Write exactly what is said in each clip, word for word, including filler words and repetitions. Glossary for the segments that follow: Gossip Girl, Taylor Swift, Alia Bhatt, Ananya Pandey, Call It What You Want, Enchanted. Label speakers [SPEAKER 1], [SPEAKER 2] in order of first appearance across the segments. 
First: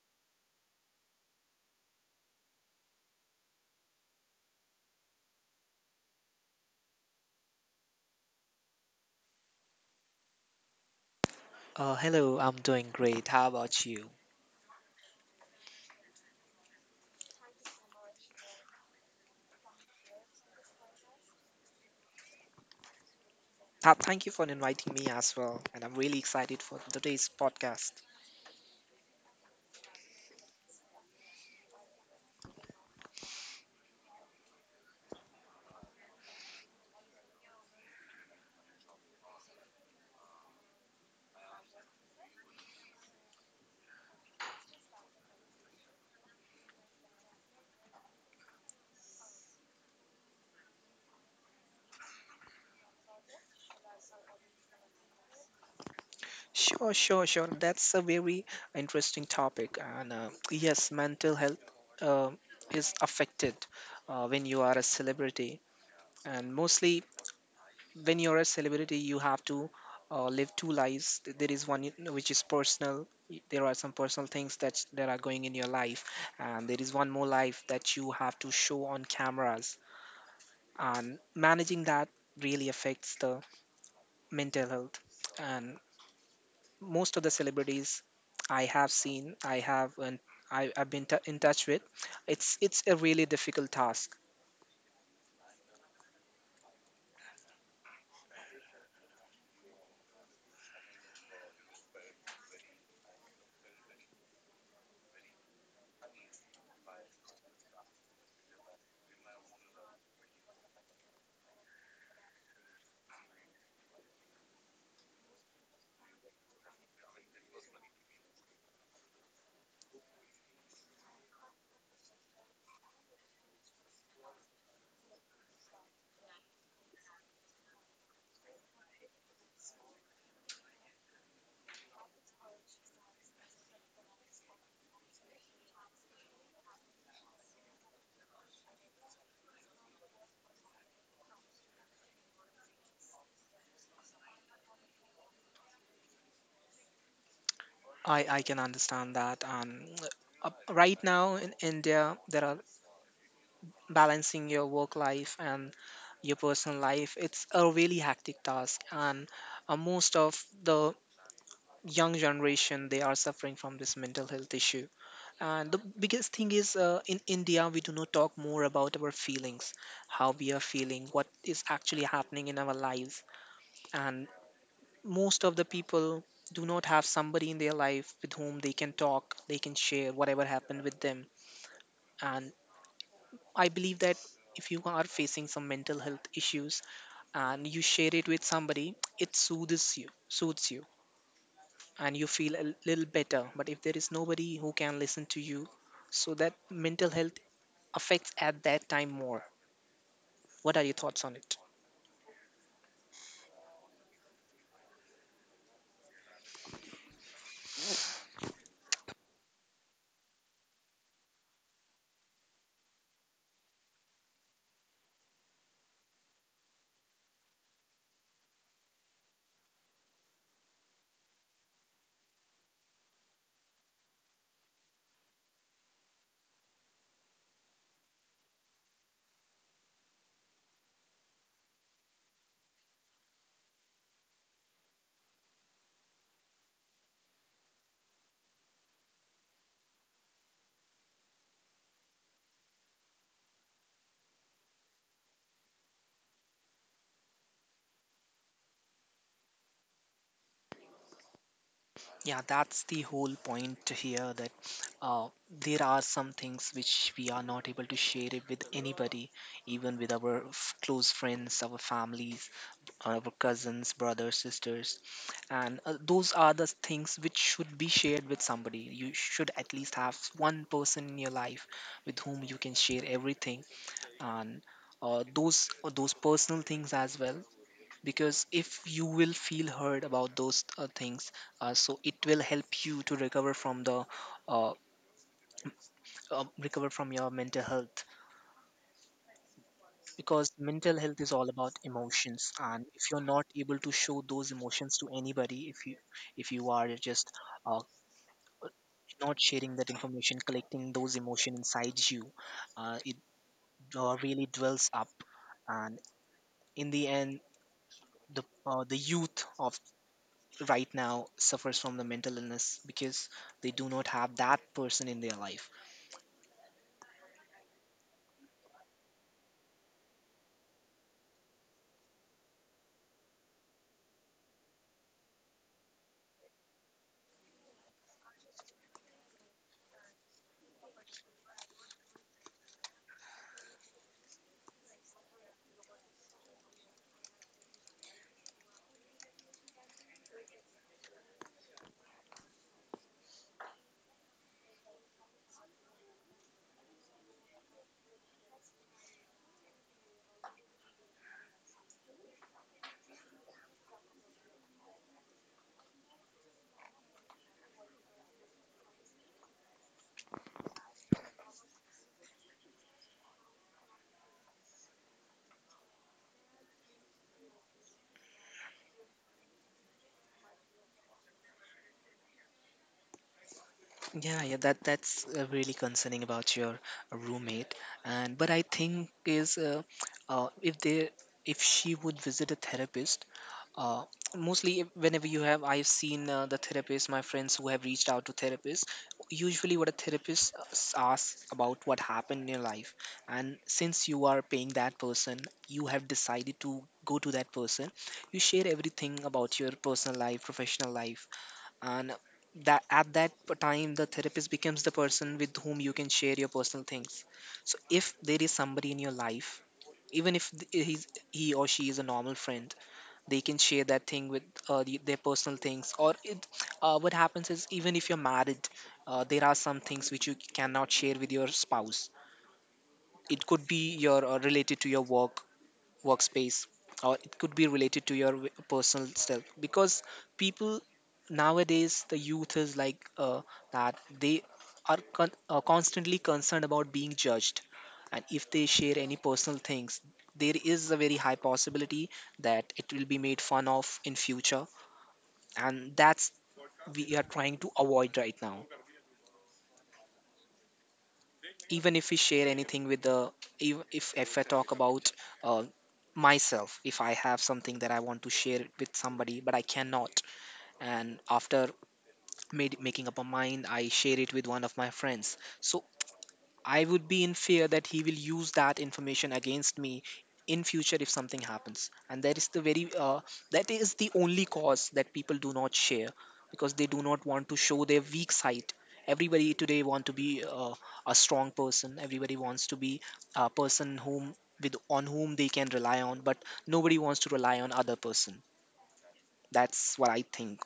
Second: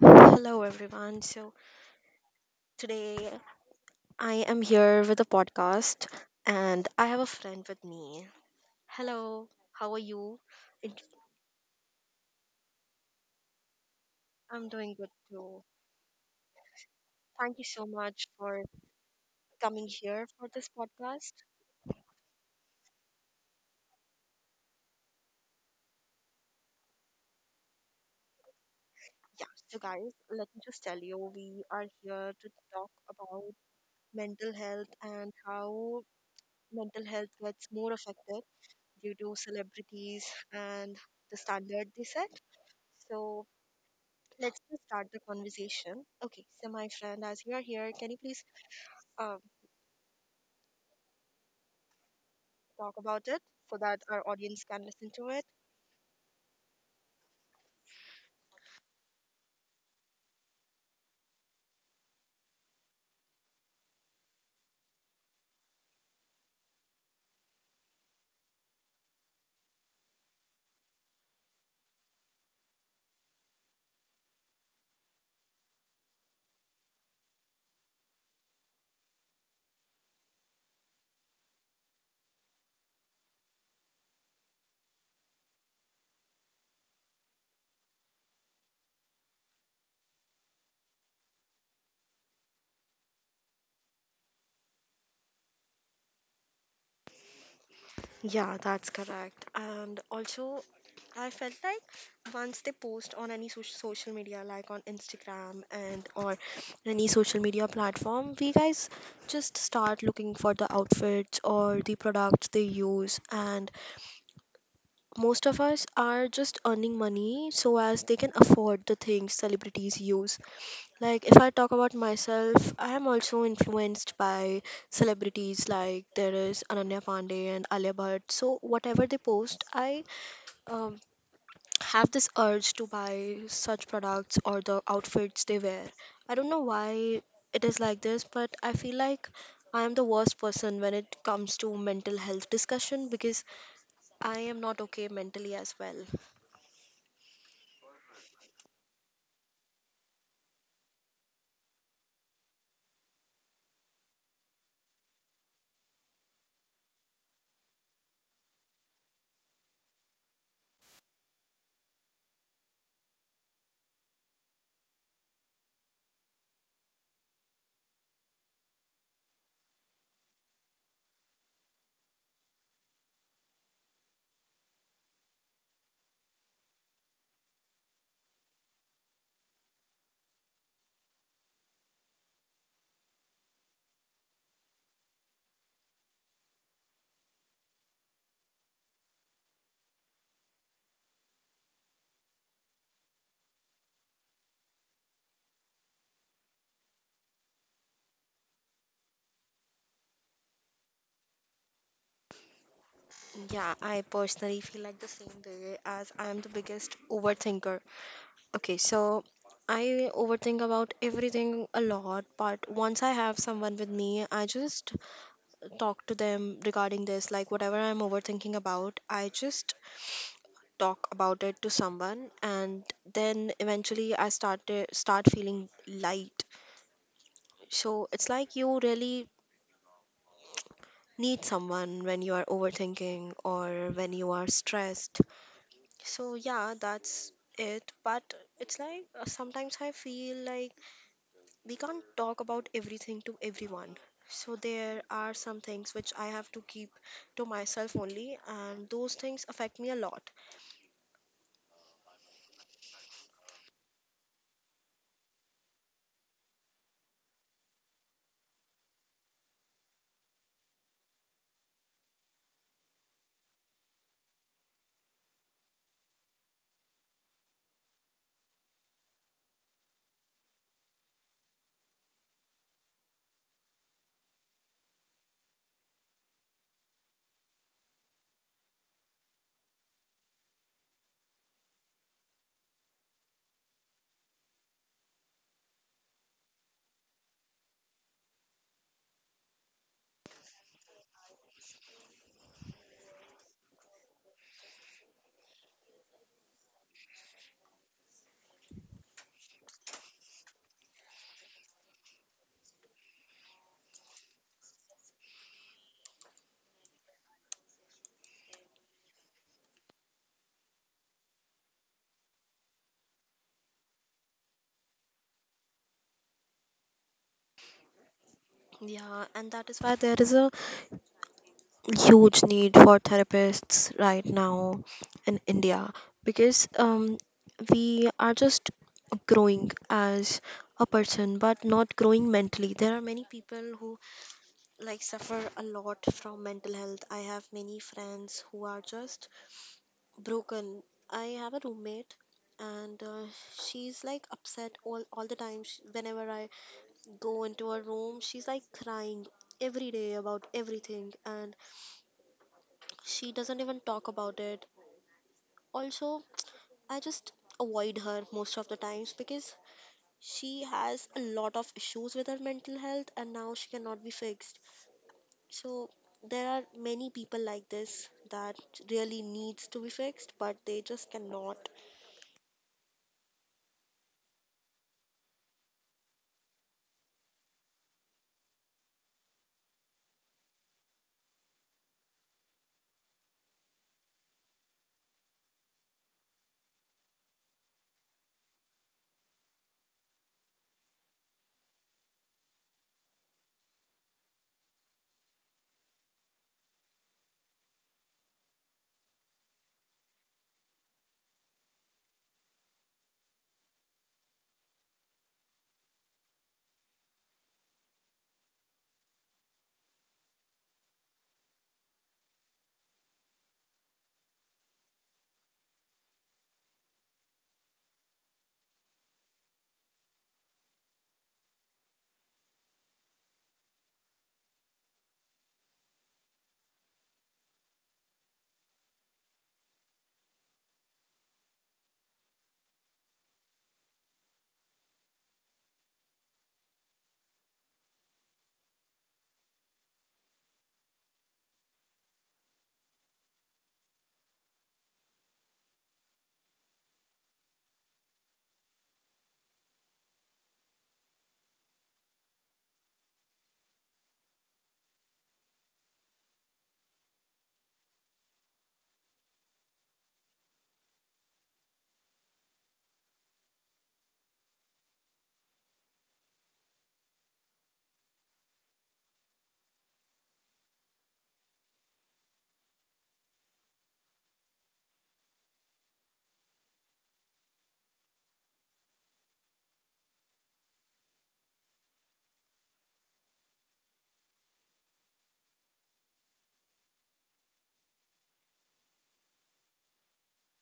[SPEAKER 1] Hello, everyone. So, today I am here with a podcast, and I have a friend with me. Hello, how are you? It-
[SPEAKER 2] Uh, hello, I'm doing great. How about you?
[SPEAKER 1] I'm doing good too. Thank you so much for coming here for this podcast.
[SPEAKER 2] Uh, thank you for inviting me as well, and I'm really excited for today's podcast.
[SPEAKER 1] Yeah, so, guys, let me just tell you we are here to talk about mental health and how mental health gets more affected due to celebrities and the standard they set. So, let's just start the conversation. Okay, so my friend, as you are here, can you please uh, talk about it so that our audience can listen to it?
[SPEAKER 2] Sure, sure, sure. That's a very interesting topic, and uh, yes, mental health uh, is affected uh, when you are a celebrity, and mostly when you're a celebrity, you have to uh, live two lives. Th- There is one you which is personal. y- There are some personal things that that are going in your life, and there is one more life that you have to show on cameras and managing that really affects the mental health, and most of the celebrities I have seen I have and I, i've been t- in touch with. It's it's a really difficult task.
[SPEAKER 1] Yeah, that's correct. And also, I felt like once they post on any soc- social media, like on Instagram and or any social media platform, we guys just start looking for the outfits or the products they use, and most of us are just earning money so as they can afford the things celebrities use. Like, if I talk about myself, I am also influenced by celebrities like there is Ananya Pandey and Alia Bhatt. So, whatever they post, I um, have this urge to buy such products or the outfits they wear. I don't know why it is like this, but I feel like I am the worst person when it comes to mental health discussion because I am not okay mentally as well.
[SPEAKER 2] I i can understand that. And uh, right now in India, there are, balancing your work life and your personal life, it's a really hectic task. And uh, most of the young generation, they are suffering from this mental health issue. And the biggest thing is, uh, in India, we do not talk more about our feelings, how we are feeling, what is actually happening in our lives. And most of the people do not have somebody in their life with whom they can talk, they can share whatever happened with them. And I believe that if you are facing some mental health issues and you share it with somebody, it soothes you, soothes you, and you feel a little better. But if there is nobody who can listen to you, so that mental health affects at that time more. What are your thoughts on it?
[SPEAKER 1] Yeah, I personally feel like the same way as I am the biggest overthinker. Okay, so I overthink about everything a lot, but once I have someone with me, I just talk to them regarding this. Like, whatever I'm overthinking about, I just talk about it to someone, and then eventually I start start feeling light. So it's like you really need someone when you are overthinking or when you are stressed. So yeah, that's it. But it's like uh, sometimes I feel like we can't talk about everything to everyone. So there are some things which I have to keep to myself only, and those things affect me a lot.
[SPEAKER 2] Yeah, that's the whole point here, that uh, there are some things which we are not able to share it with anybody, even with our f- close friends, our families, our cousins, brothers, sisters. And uh, those are the things which should be shared with somebody. You should at least have one person in your life with whom you can share everything. And uh, those uh, those personal things as well, because if you will feel hurt about those uh, things, uh, so it will help you to recover from the uh, uh, recover from your mental health, because mental health is all about emotions. And if you're not able to show those emotions to anybody, if you if you are just uh, not sharing that information, collecting those emotion inside you, uh, it uh, really dwells up. And in the end, the uh, the youth of right now suffers from the mental illness because they do not have that person in their life.
[SPEAKER 1] Yeah, and that is why there is a huge need for therapists right now in India because um, we are just growing as a person but not growing mentally. There are many people who like suffer a lot from mental health. I have many friends who are just broken. I have a roommate, and uh, she's like upset all all the time. Sh- whenever I go into her room, she's like crying every day about everything, and she doesn't even talk about it also. I just avoid her most of the times because she has a lot of issues with her mental health, and now she cannot be fixed. So there are many people like this that really needs to be fixed, but they just cannot.
[SPEAKER 2] Yeah, yeah, that that's uh, really concerning about your roommate. And but I think is, uh, uh, if they, if she would visit a therapist, uh, mostly if- whenever you have, I've seen uh, the therapists, my friends who have reached out to therapists, usually what a therapist uh, s- asks about what happened in your life. And since you are paying that person, you have decided to go to that person, you share everything about your personal life, professional life. And that at that p- time, the therapist becomes the person with whom you can share your personal things. So if there is somebody in your life, even if th- he's, he or she is a normal friend, they can share that thing with uh, the, their personal things. Or it, uh, what happens is, even if you're married, uh, there are some things which you cannot share with your spouse. It could be your uh, related to your work, workspace, or it could be related to your w- personal self, because people nowadays, the youth is like uh, that they are con- uh, constantly concerned about being judged. And if they share any personal things, there is a very high possibility that it will be made fun of in future. And that's we are trying to avoid right now. Even if we share anything with the, if if, if I talk about uh, myself, if I have something that I want to share it with somebody but I cannot, and after made, making up a mind I share it with one of my friends, so I would be in fear that he will use that information against me in future if something happens. And that is the very uh, that is the only cause that people do not share, because they do not want to show their weak side. Everybody today want to be uh, a strong person. Everybody wants to be a person whom, with on whom they can rely on, but nobody wants to rely on other person. That's what I think.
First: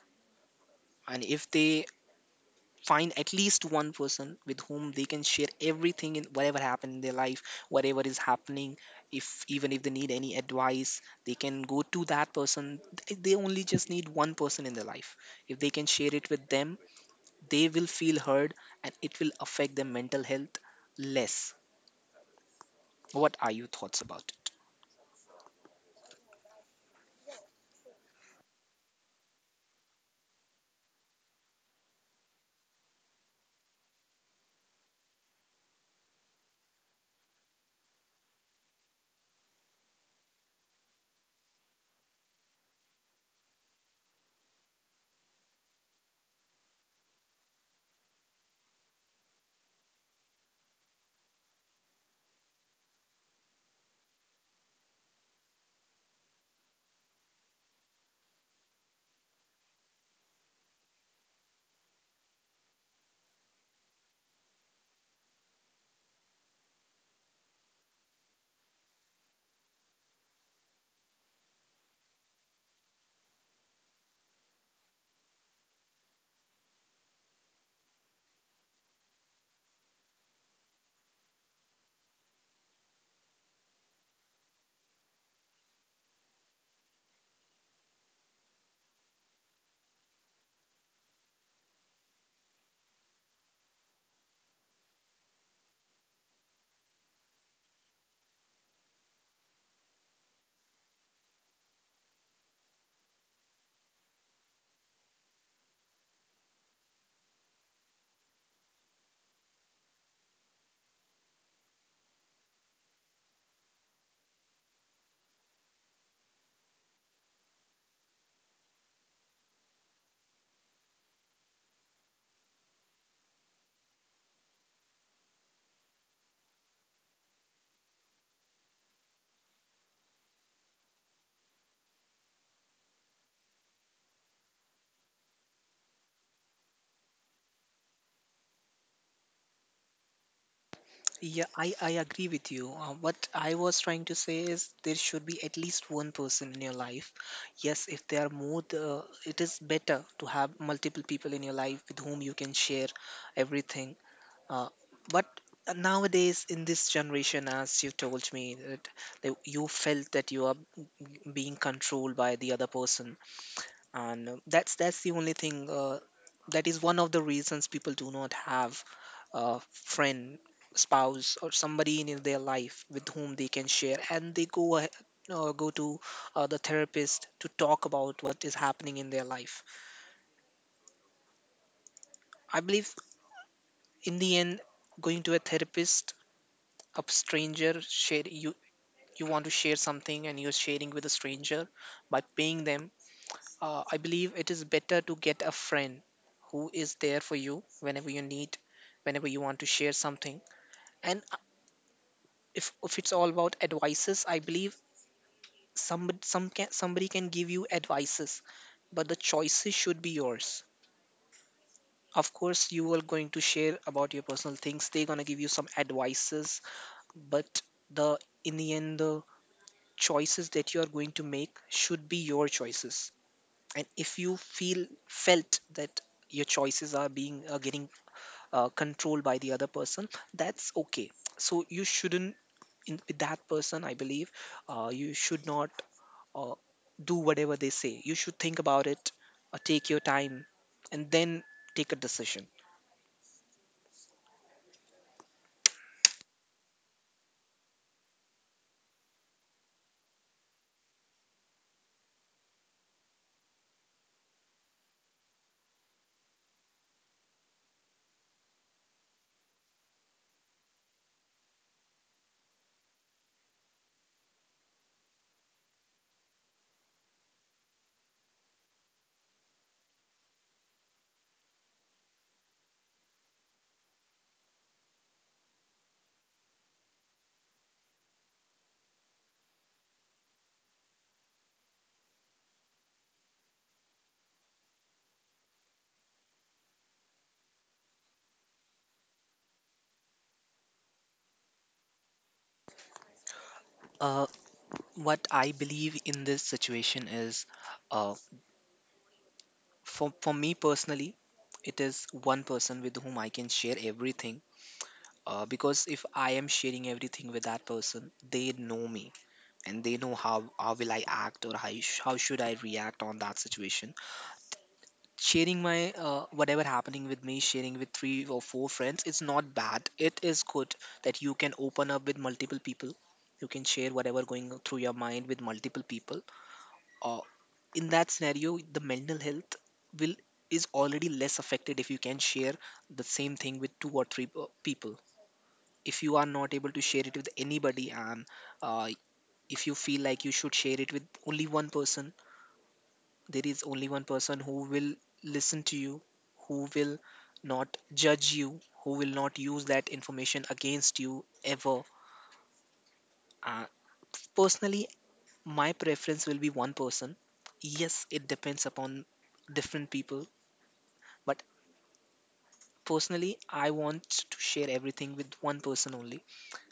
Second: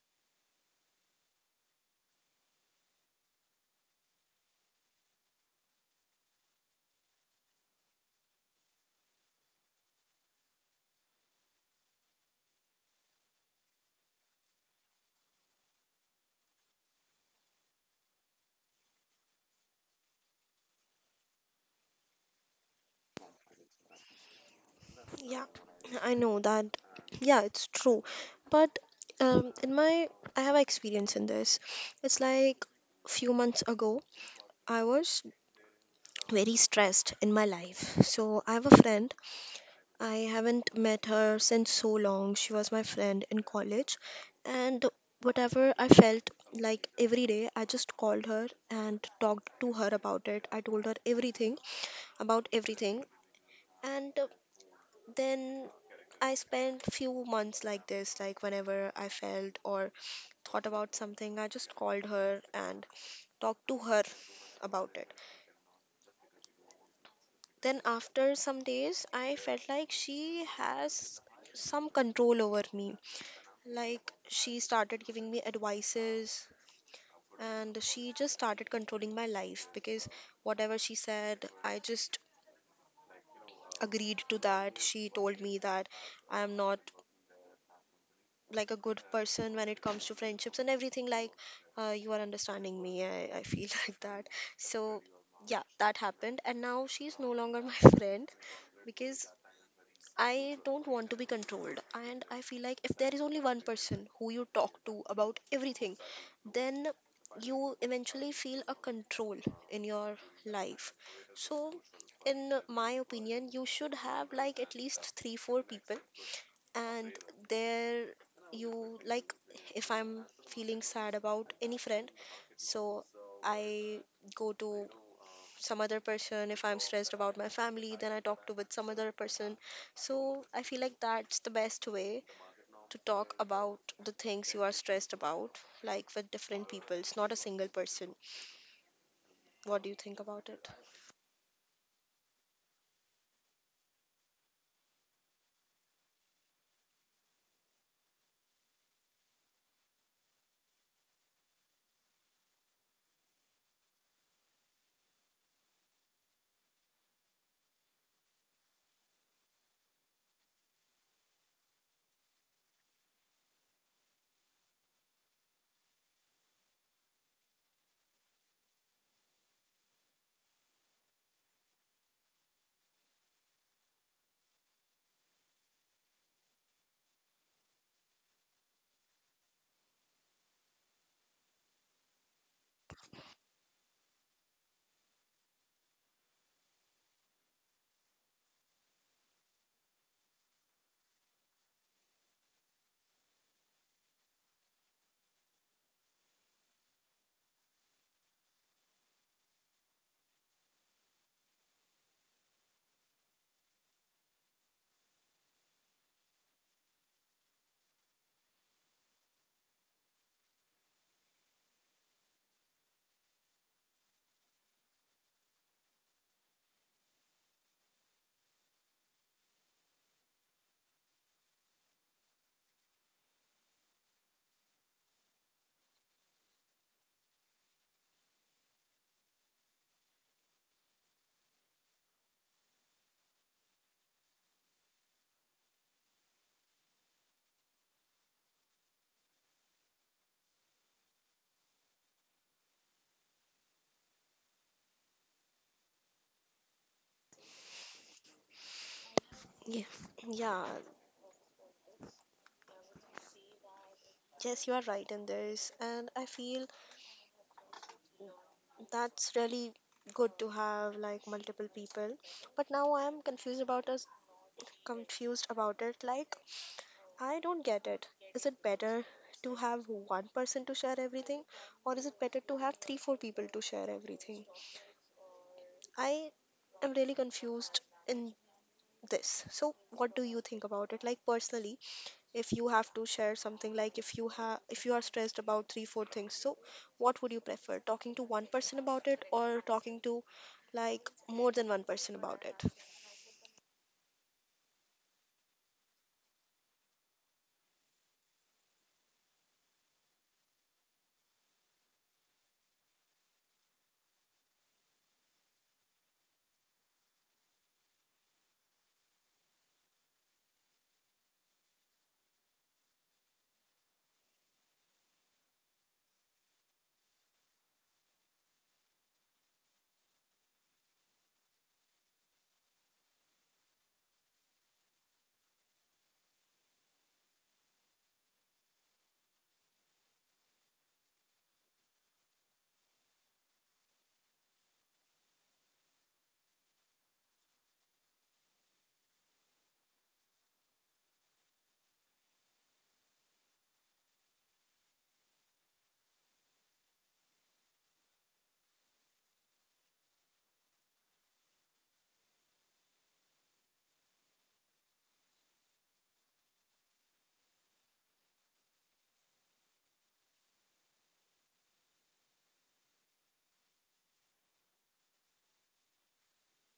[SPEAKER 2] And if they find at least one person with whom they can share everything in whatever happened in their life, whatever is happening, if even if they need any advice, they can go to that person. Th- they only just need one person in their life, if they can share it with them, they will feel heard, and it will affect their mental health less. What are your thoughts about it?
[SPEAKER 1] Yeah, I know that. Yeah, it's true. But um, in my, I have experience in this. It's like few months ago, I was very stressed in my life. So I have a friend. I haven't met her since so long. She was my friend in college. And whatever I felt like every day, I just called her and talked to her about it. I told her everything about everything. And then I spent few months like this, like whenever I felt or thought about something, I just called her and talked to her about it. Then after some days, I felt like she has some control over me. Like, she started giving me advices, and she just started controlling my life because whatever she said, I just agreed to that. She told me that I am not like a good person when it comes to friendships and everything, like, uh, you are understanding me. I, I feel like that. So yeah, that happened, and now she's no longer my friend because I don't want to be controlled. And I feel like if there is only one person who you talk to about everything, then you eventually feel a control in your life. So in my opinion, you should have like at least 3 4 people. And there you like, if I'm feeling sad about any friend, so I go to some other person. If I'm stressed about my family, then I talk to with some other person. So I feel like that's the best way to talk about the things you are stressed about, like with different people. It's not a single person. What do you think about it?
[SPEAKER 2] Yeah, I, I agree with you. Uh, what I was trying to say is there should be at least one person in your life. Yes, if there are more, the, it is better to have multiple people in your life with whom you can share everything. Uh, but nowadays, in this generation, as you told me, that the- you felt that you are being controlled by the other person, and uh, that's that's the only thing, uh, that is one of the reasons people do not have a friend, spouse, or somebody in their life with whom they can share, and they go ahead, uh, go to uh, the therapist to talk about what is happening in their life. I believe in the end, going to a therapist, a stranger, share you, you want to share something and you're sharing with a stranger by paying them. Uh, I believe it is better to get a friend who is there for you whenever you need, whenever you want to share something. And uh, if, if it's all about advices, I believe somebody, some can, somebody can give you advices, but the choices should be yours. Of course, you are going to share about your personal things. They're going to give you some advices, but the in the end, the choices that you are going to make should be your choices. And if you feel felt that your choices are being, are getting uh, controlled by the other person, that's okay. So you shouldn't, in, with that person, I believe uh, you should not uh, do whatever they say. You should think about it, uh, take your time, and then take a decision.
[SPEAKER 1] Yeah, yeah, yes, you are right in this, and I feel that's really good to have like multiple people. But now I'm confused about us confused about it. Like, I don't get it. Is it better to have one person to share everything, or is it better to have three four people to share everything? I am really confused in this. So what do you think about it? Like, personally, if you have to share something, like if you have if you are stressed about three four things, so what would you prefer, talking to one person about it or talking to like more than one person about it?
[SPEAKER 2] Uh, what I believe in this situation is, uh, for for me personally, it is one person with whom I can share everything. Uh, because if I am sharing everything with that person, they know me, and they know how how will I act, or how sh- how should I react on that situation. Sharing my uh, whatever happening with me, sharing with three or four friends, it's not bad. It is good that you can open up with multiple people. You can share whatever going through your mind with multiple people. Uh, in that scenario, the mental health will is already less affected if you can share the same thing with two or three uh, people. If you are not able to share it with anybody, and uh, if you feel like you should share it with only one person, there is only one person who will listen to you, who will not judge you, who will not use that information against you ever. Uh, Personally, my preference will be one person. Yes, it depends upon different people, but personally, I want to share everything with one person only.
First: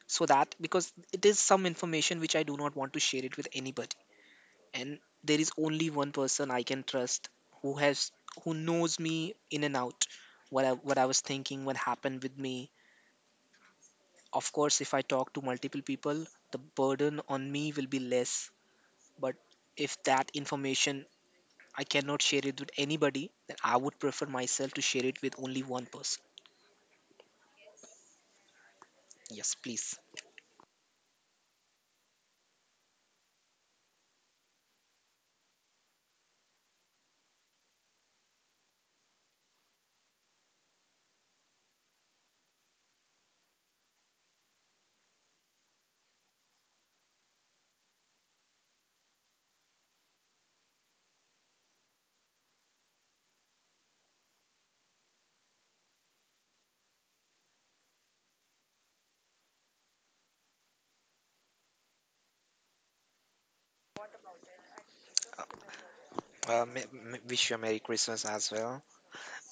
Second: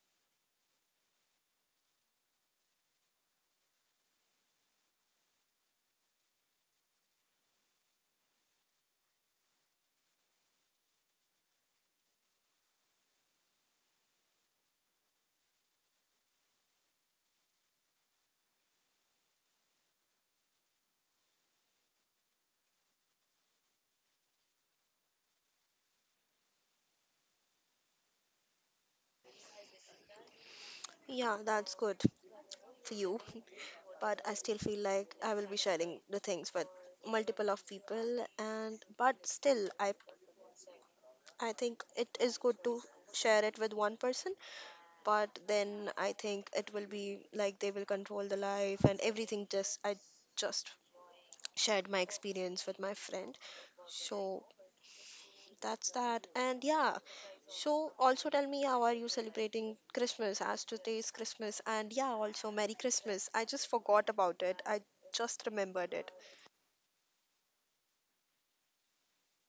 [SPEAKER 2] So that because it is some information which I do not want to share it with anybody. And there is only one person I can trust, who has, who knows me in and out, what I, what I was thinking, what happened with me. Of course if I talk to multiple people, the burden on me will be less, but if that information I cannot share it with anybody, then I would prefer myself to share it with only one person. Yes, please.
[SPEAKER 1] Yeah, that's good for you, but I still feel like I will be sharing the things with multiple of people, and but still i i think it is good to share it with one person. But then I think it will be like they will control the life and everything. Just i just shared my experience with my friend. So that's that. And yeah, so also tell me, how are you celebrating Christmas as today's Christmas? And yeah, also Merry Christmas. I just forgot about it. I just remembered it.
[SPEAKER 2] Uh, m- m- wish you a Merry Christmas as well.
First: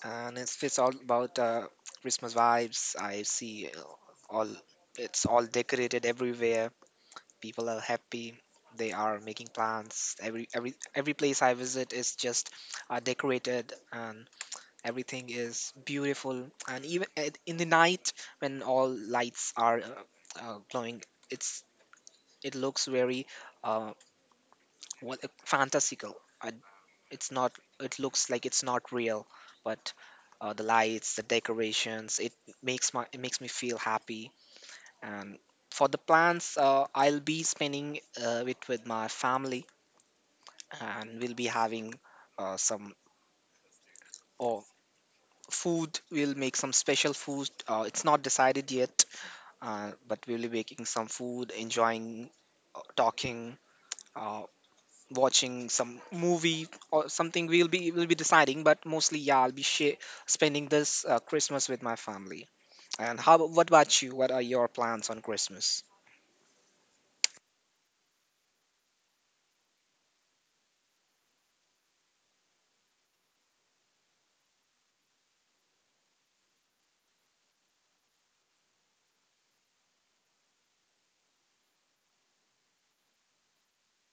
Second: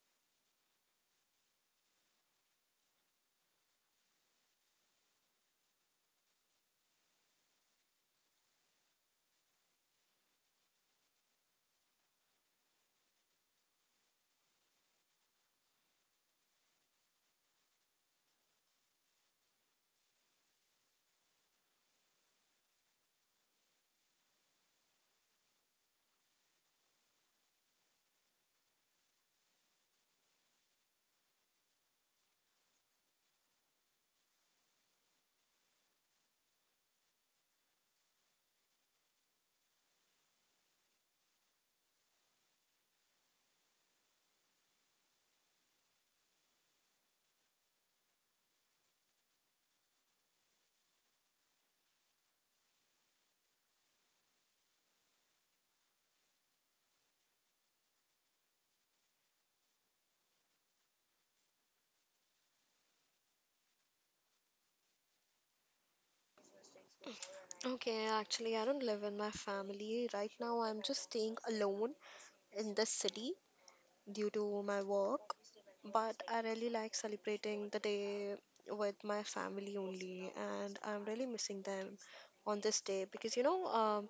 [SPEAKER 2] And it's, it's all about uh, Christmas vibes. I see uh, all, it's all decorated everywhere. People are happy. They are making plans. Every every every place I visit is just uh, decorated, and everything is beautiful. And even at, in the night, when all lights are uh, uh, glowing, it's it looks very uh, what eh, fantastical. Uh, it's not. It looks like it's not real, but uh, the lights, the decorations, it makes my it makes me feel happy. And for the plans, uh, I'll be spending uh, it with my family, and we'll be having uh, some oh, food. We'll make some special food. Uh, it's not decided yet, uh, but we'll be making some food, enjoying, uh, talking, uh, watching some movie or something. We'll be we'll be deciding, but mostly yeah, I'll be sh- spending this uh, Christmas with my family. And how? abo- What about you? What are your plans on Christmas?
[SPEAKER 1] Okay, actually, I don't live with my family. Right now, I'm just staying alone in this city due to my work. But I really like celebrating the day with my family only, and I'm really missing them on this day because you know, um,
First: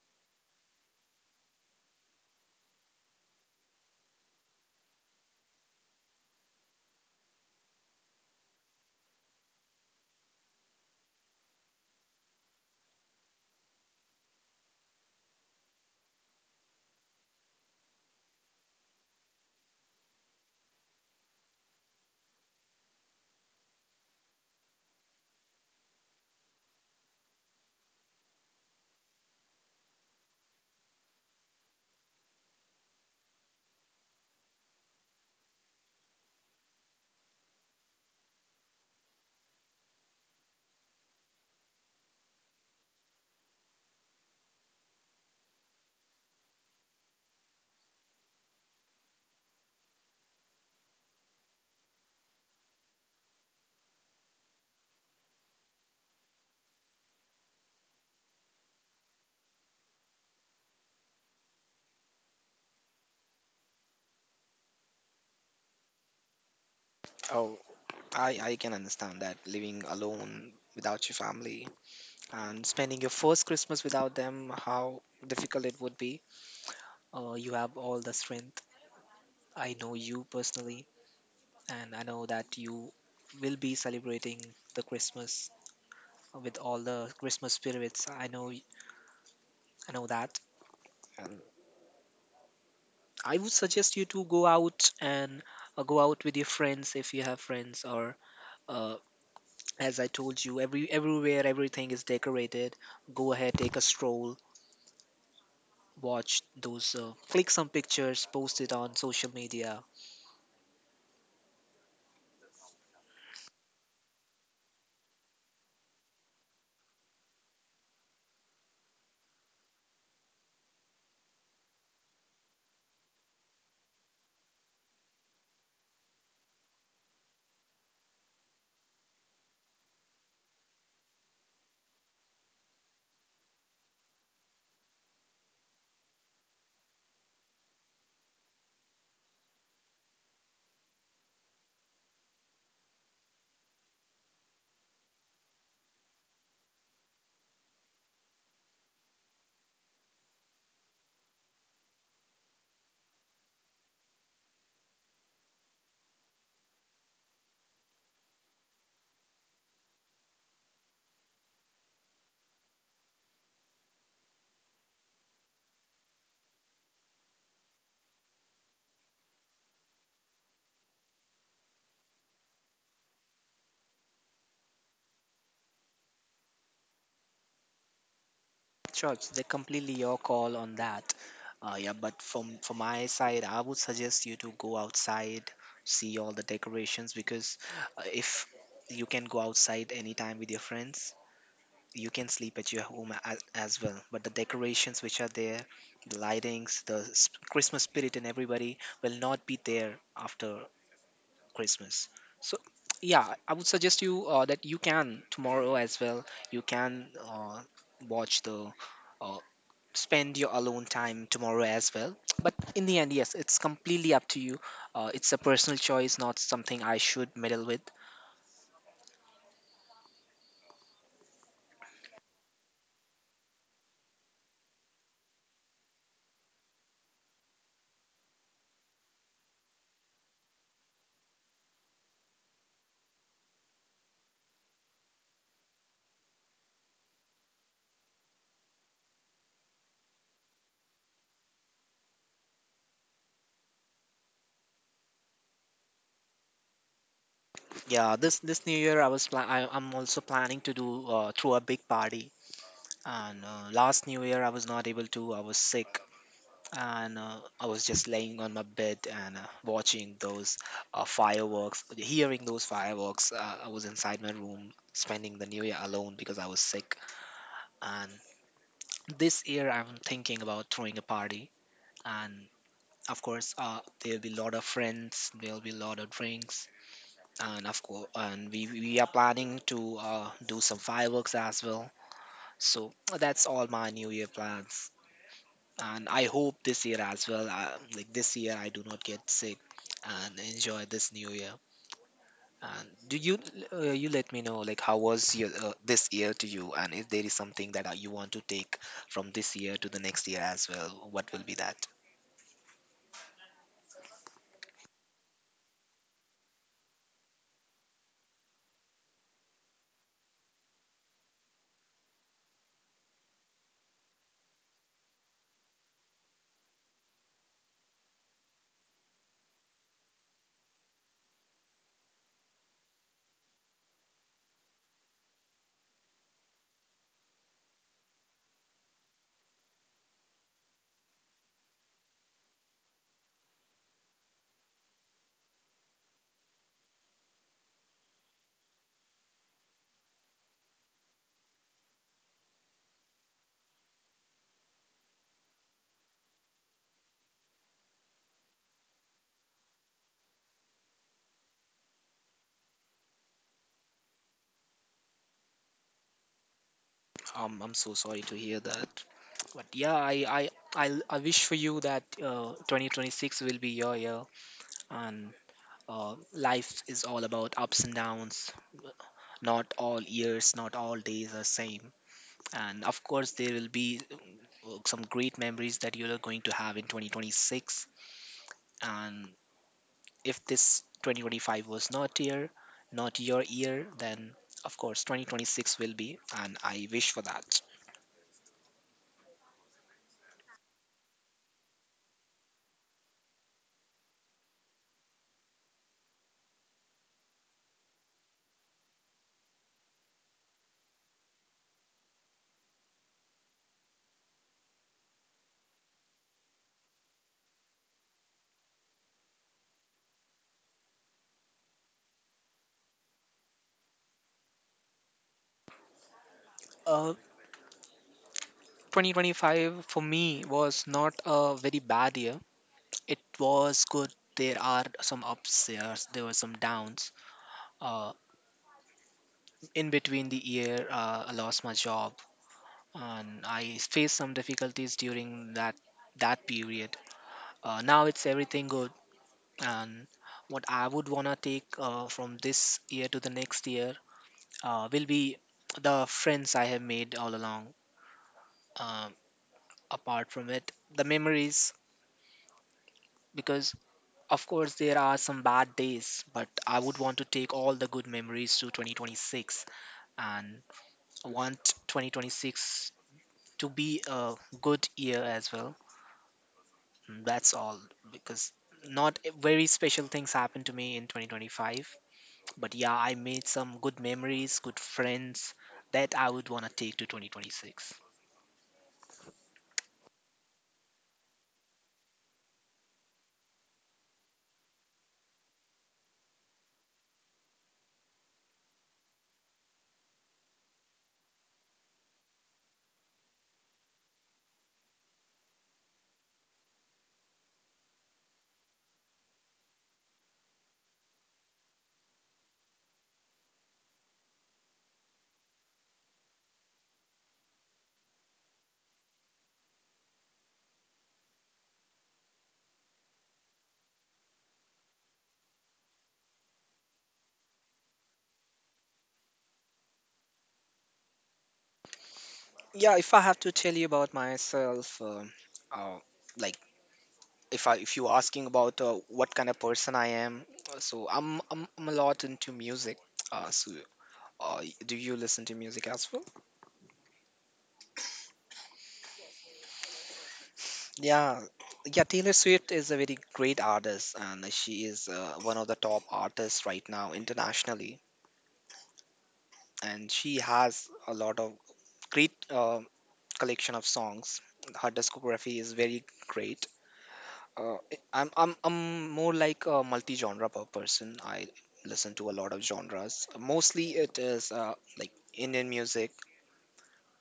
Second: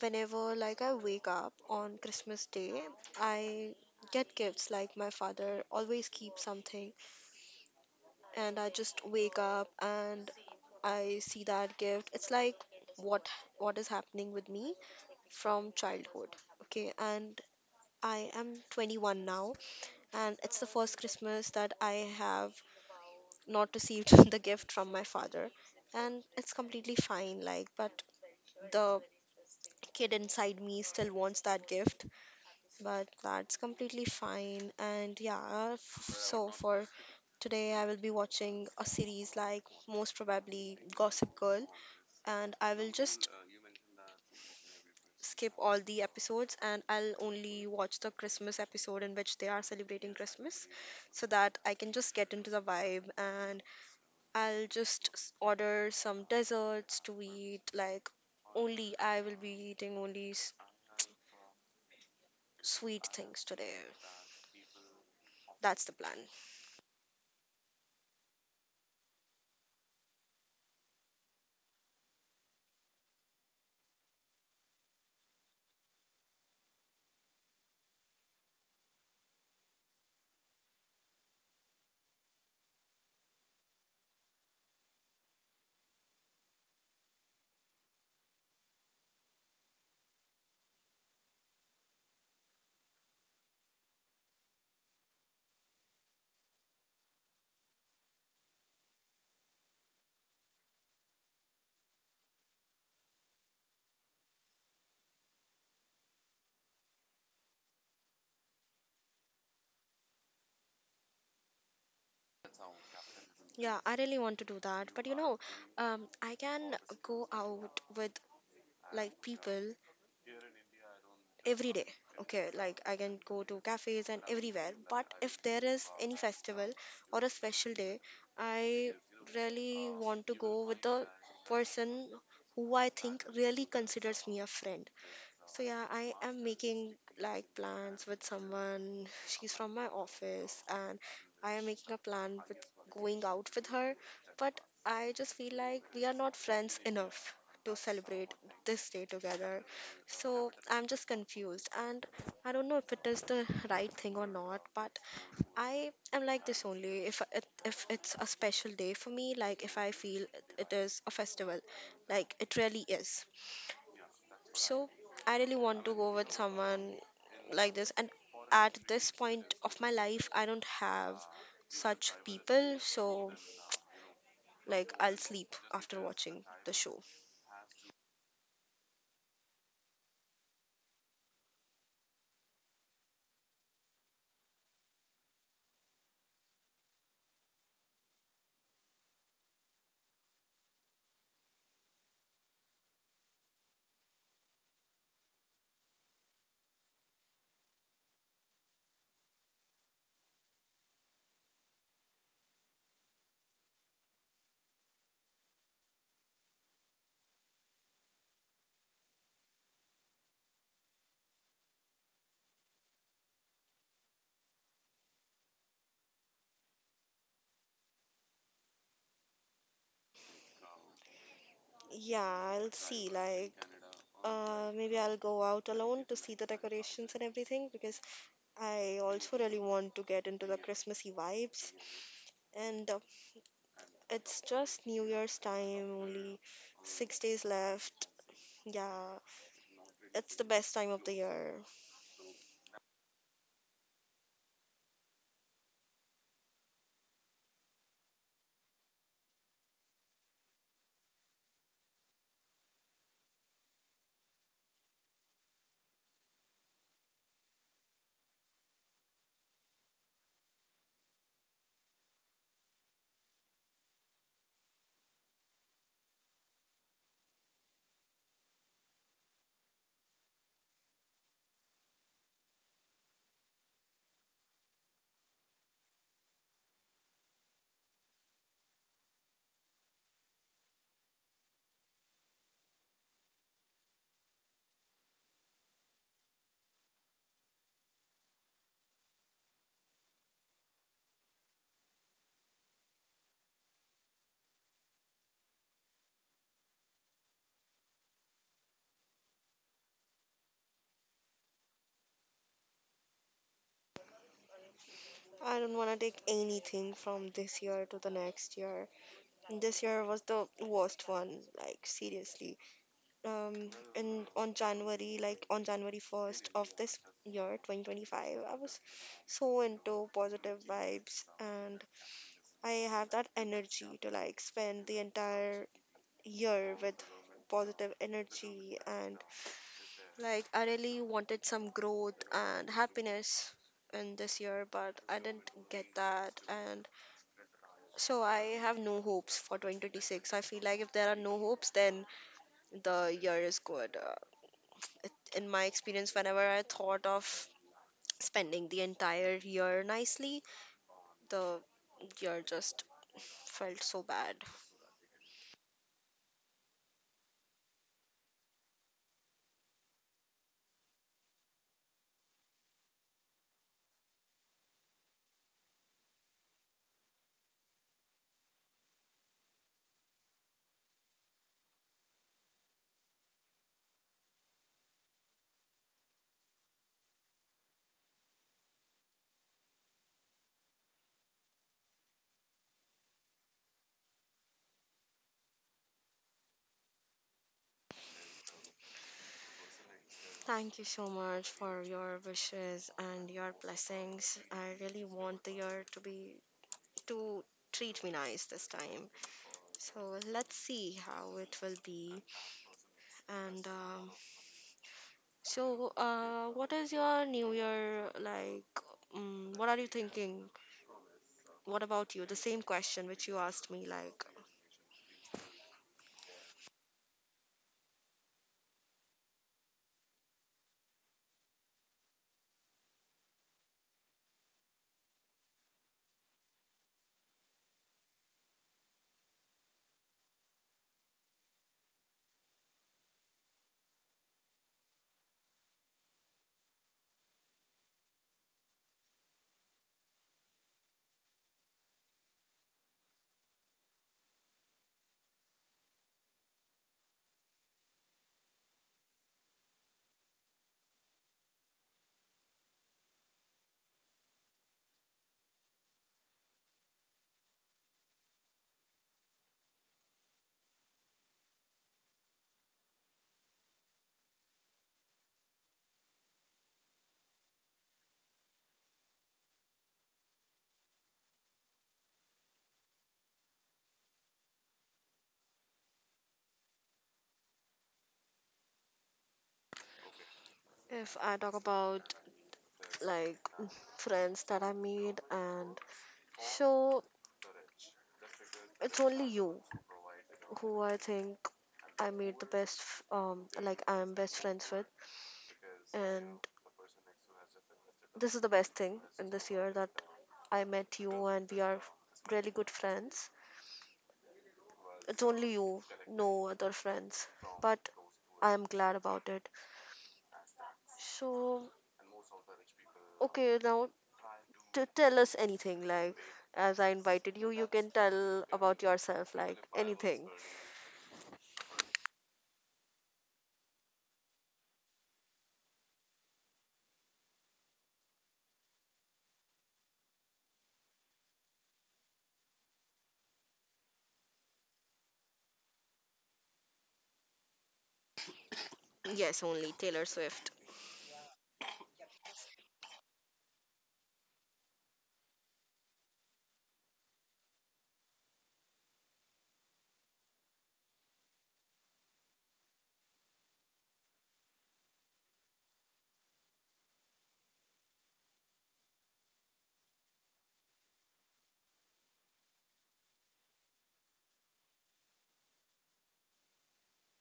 [SPEAKER 1] whenever like I wake up on Christmas Day, I get gifts like my father always keeps something, and I just wake up and I see that gift. It's like what what is happening with me from childhood. Okay, and I am twenty-one now, and it's the first Christmas that I have not received the gift from my father, and it's completely fine, like, but the kid inside me still wants that gift. But that's completely fine. And yeah, f- so for today, I will be watching a series, like most probably Gossip Girl, and I will just skip all the episodes and I'll only watch the Christmas episode in which they are celebrating Christmas so that I can just get into the vibe, and I'll just s- order some desserts to eat. Like, only I will be eating only s- sweet things today. That's the plan.
[SPEAKER 2] Oh, I I can understand that living alone without your family and spending your first Christmas without them, how difficult it would be. Uh, you have all the strength. I know you personally, and I know that you will be celebrating the Christmas with all the Christmas spirits. I know, y- I know that. And I would suggest you to go out and uh, go out with your friends if you have friends, or uh, as I told you, every everywhere everything is decorated. Go ahead, take a stroll, watch those, uh, click some pictures, post it on social media.
[SPEAKER 1] Yeah, I really want to do that. But you know, um, I can go out with like people every day. Okay, like I can go to cafes and everywhere. But if there is any festival or a special day, I really want to go with the person who I think really considers me a friend. So yeah, I am making like plans with someone. She's from my office, and I am making a plan with going out with her, but I just feel like we are not friends enough to celebrate this day together. So I'm just confused, and I don't know if it is the right thing or not, but I am like this only if it, if it's a special day for me, like if I feel it it is a festival, like it really is. So I really want to go with someone like this. And at this point of my life, I don't have such people. So, like, I'll sleep after watching the show.
[SPEAKER 2] Sure, it's they completely your call on that. Uh, yeah, but from from my side, I would suggest you to go outside, see all the decorations because uh, if you can go outside anytime with your friends, you can sleep at your home as, as well. But the decorations which are there, the lightings, the s- Christmas spirit and everybody will not be there after Christmas. So yeah, I would suggest you uh, that you can tomorrow as well. You can uh, watch the. Uh, spend your alone time tomorrow as well. But in the end, yes, it's completely up to you. Uh, it's a personal choice, not something I should meddle with.
[SPEAKER 1] Yeah, I'll see. Like, uh, maybe I'll go out alone to see the decorations and everything because I also really want to get into the Christmassy vibes. And uh, it's just New Year's time, only six days left. Yeah, it's the best time of the year.
[SPEAKER 2] Yeah, this this New Year I was pla- I, I'm also planning to do uh, through a big party. And uh, last New Year I was not able to. I was sick, and uh, I was just laying on my bed and uh, watching those uh, fireworks, hearing those fireworks. Uh, I was inside my room spending the New Year alone because I was sick. And this year I'm thinking about throwing a party, and of course uh, there'll be a lot of friends, there'll be a lot of drinks, and of course and we we are planning to uh, do some fireworks as well, so that's all my new year plans. And I hope this year as well, uh, like this year I do not get sick and enjoy this new year. And do you, uh, you let me know like how was your uh, this year to you, and if there is something that uh, you want to take from this year to the next year as well, what will be that?
[SPEAKER 1] I don't want to take anything from this year to the next year. This year was the worst one, like seriously. Um, and on January, like on January first of this year, twenty twenty-five, I was so into positive vibes, and I have that energy to like spend the entire year with positive energy, and like I really wanted some growth and happiness in this year, but I didn't get that. And so I have no hopes for two thousand twenty-six. I feel like if there are no hopes, then the year is good. Uh, it, in my experience, whenever I thought of spending the entire year nicely, the year just felt so bad.
[SPEAKER 2] um, I'm so sorry to hear that. But yeah, I I I, I wish for you that uh, twenty twenty-six will be your year, and uh, life is all about ups and downs. Not all years, not all days are same. And of course, there will be uh, some great memories that you are going to have in twenty twenty-six. And if this twenty twenty-five was not year, not your year, then of course twenty twenty-six will be. And I wish for that.
[SPEAKER 1] Thank you so much for your wishes and your blessings. I really want the year to be to treat me nice this time. So let's see how it will be. And um, so, uh, what is your new year like? Um, what are you thinking? What about you? The same question which you asked me, like,
[SPEAKER 2] Uh, twenty twenty-five for me was not a very bad year. It was good. There are some upstairs, there were some downs. Uh, in between the year, uh, I lost my job, and I faced some difficulties during that that period. Uh, now it's everything good, and what I would wanna take uh, from this year to the next year uh, will be the friends I have made all along. Um Apart from it, the memories, because of course, there are some bad days, but I would want to take all the good memories to twenty twenty-six. And I want twenty twenty-six to be a good year as well. That's all, because not e, very special things happened to me in twenty twenty-five, but yeah, I made some good memories, good friends that I would want to take to twenty twenty-six.
[SPEAKER 1] if I talk about like friends that I made, and so it's only you who I think I made the best, f- um, like I'm best friends with, and this is the best thing in this year that I met you, and we are really good friends. It's only you, no other friends, but I am glad about it. So, okay, now to tell us anything. Like, as I invited you, you can tell about yourself, like anything.
[SPEAKER 2] Yeah, if I have to tell you about myself, um uh, like if I if you're asking about uh, what kind of person I am, uh, so I'm I'm, I'm a lot into music. Uh, so uh, do you listen to music as well?
[SPEAKER 1] Swift.
[SPEAKER 2] Yeah, yeah. Taylor Swift is a very great artist, and she is uh, one of the top artists right now internationally. And she has a lot of great uh, collection of songs. Her discography is very great. Uh, I'm I'm I'm more like a multi-genre per- person. I listen to a lot of genres. Mostly it is uh, like Indian music.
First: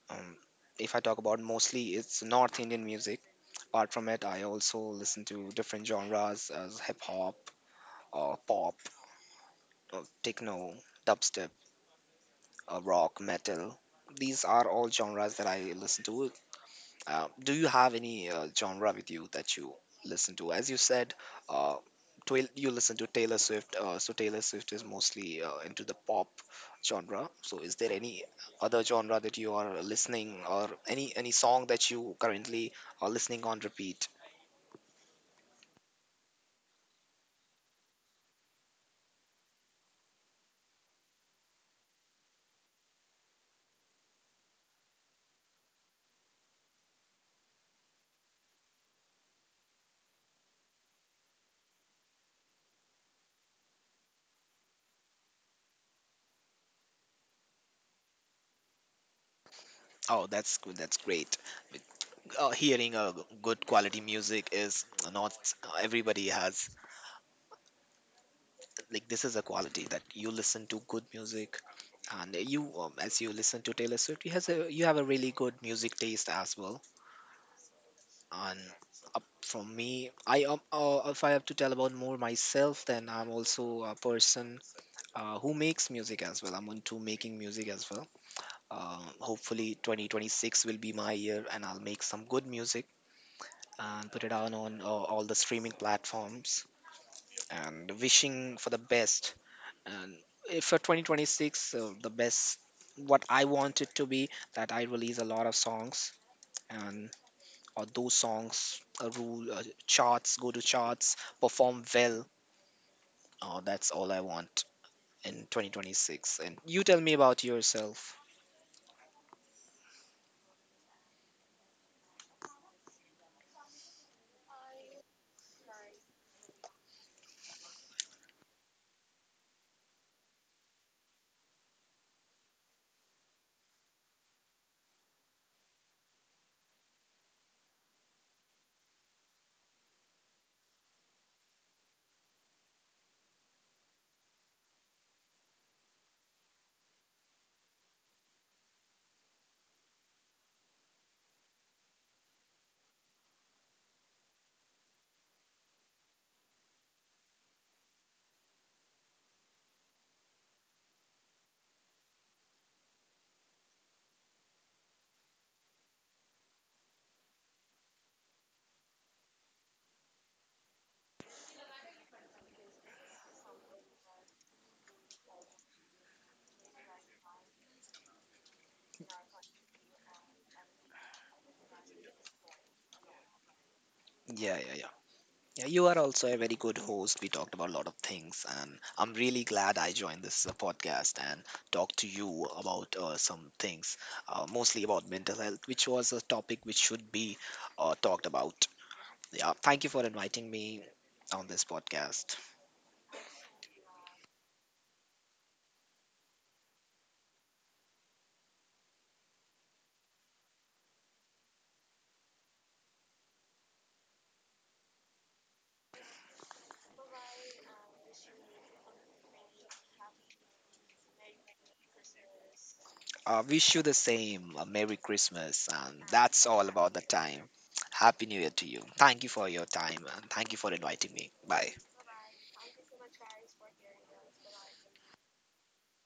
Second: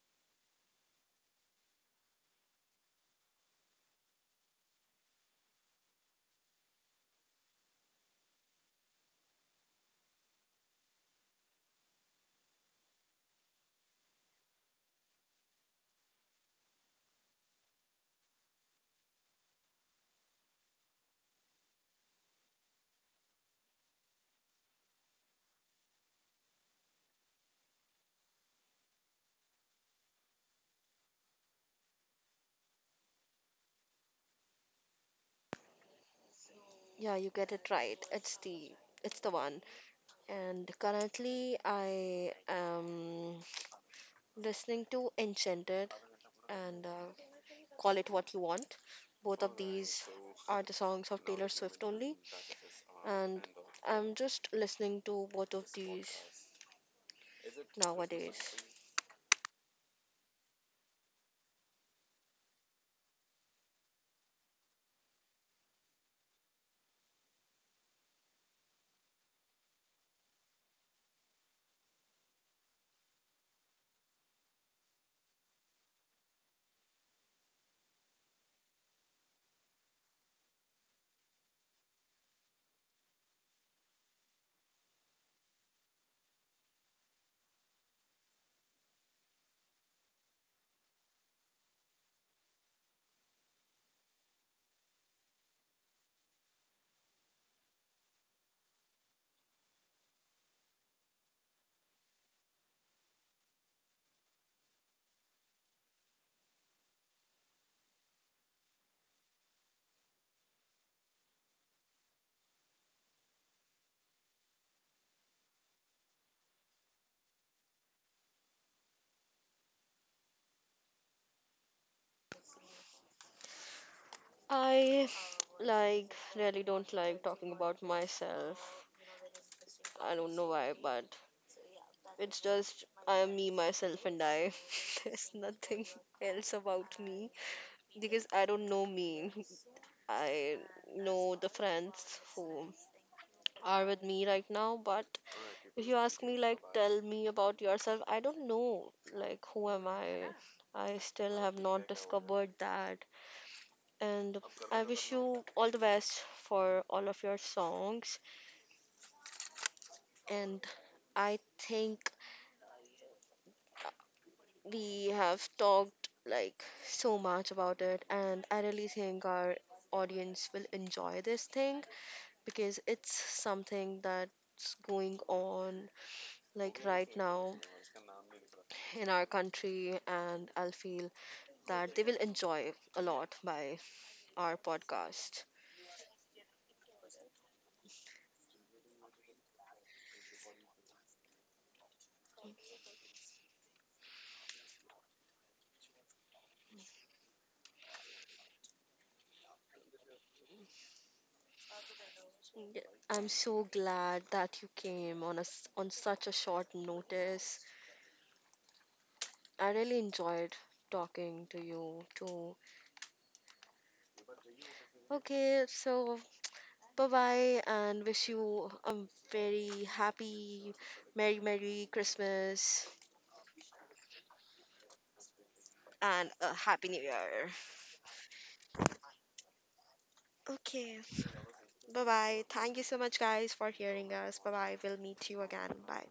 [SPEAKER 2] Um, if I talk about, mostly it's North Indian music. Apart from it, I also listen to different genres as hip hop, uh, pop, uh, techno, dubstep, uh, rock, metal. These are all genres that I listen to. Uh, do you have any uh, genre with you that you listen to? As you said, uh, twi- you listen to Taylor Swift. Uh, so Taylor Swift is mostly uh, into the pop genre. So is there any other genre that you are listening, or any any song that you currently are listening on repeat?
[SPEAKER 1] Yeah, you get it right. It's the it's the one. And currently, I am listening to Enchanted and uh, Call It What You Want. Both of these are the songs of Taylor Swift only, and I'm just listening to both of these nowadays.
[SPEAKER 2] Oh, that's good. That's great. Uh, hearing a good quality music is not everybody has, like this is a quality that you listen to good music. And you, um, as you listen to Taylor Swift, you has a you have a really good music taste as well. And up from me, I um, uh, if I have to tell about more myself, then I'm also a person uh, who makes music as well. I'm into making music as well. Uh, hopefully twenty twenty-six will be my year and I'll make some good music and put it out on uh, all the streaming platforms, and wishing for the best. And if for twenty twenty-six, uh, the best what I want it to be, that I release a lot of songs, and or those songs uh, rule uh, charts, go to charts, perform well. Uh, that's all I want in twenty twenty-six. And you tell me about yourself.
[SPEAKER 1] I like really don't like talking about myself. I don't know why, but it's just I am me, myself, and I. There's nothing else about me because I don't know me. I know the friends who are with me right now, but if you ask me, like, tell me about yourself, I don't know. Like, who am I? I still have not discovered that. And I wish you all the best for all of your songs. And I think we have talked like so much about it, and I really think our audience will enjoy this thing because it's something that's going on like right now in our country, and I'll feel that they will enjoy a lot by our
[SPEAKER 2] Yeah yeah
[SPEAKER 1] podcast.
[SPEAKER 2] yeah, you are also a very good host. We talked about a lot of things, and I'm really glad I joined this uh, podcast and talked to you about uh, some things, uh, mostly about mental health, which was a topic which should be uh, talked about. Yeah, thank you for inviting me on this podcast.
[SPEAKER 1] Yeah, I'm so glad that you came on us on such a short notice. I really enjoyed talking to you too. Okay, so bye bye, and wish you a very happy, merry, merry Christmas
[SPEAKER 2] Uh, wish you the same. Uh, Merry Christmas, and
[SPEAKER 1] and
[SPEAKER 2] that's
[SPEAKER 1] a
[SPEAKER 2] all
[SPEAKER 1] happy
[SPEAKER 2] about
[SPEAKER 1] new
[SPEAKER 2] the
[SPEAKER 1] year.
[SPEAKER 2] time. Happy New Year to you. Thank you for your time, and thank you for
[SPEAKER 1] Okay,
[SPEAKER 2] inviting me. Bye.
[SPEAKER 1] bye bye. Thank you so much, guys, for hearing us. Bye bye. We'll meet you again. Bye.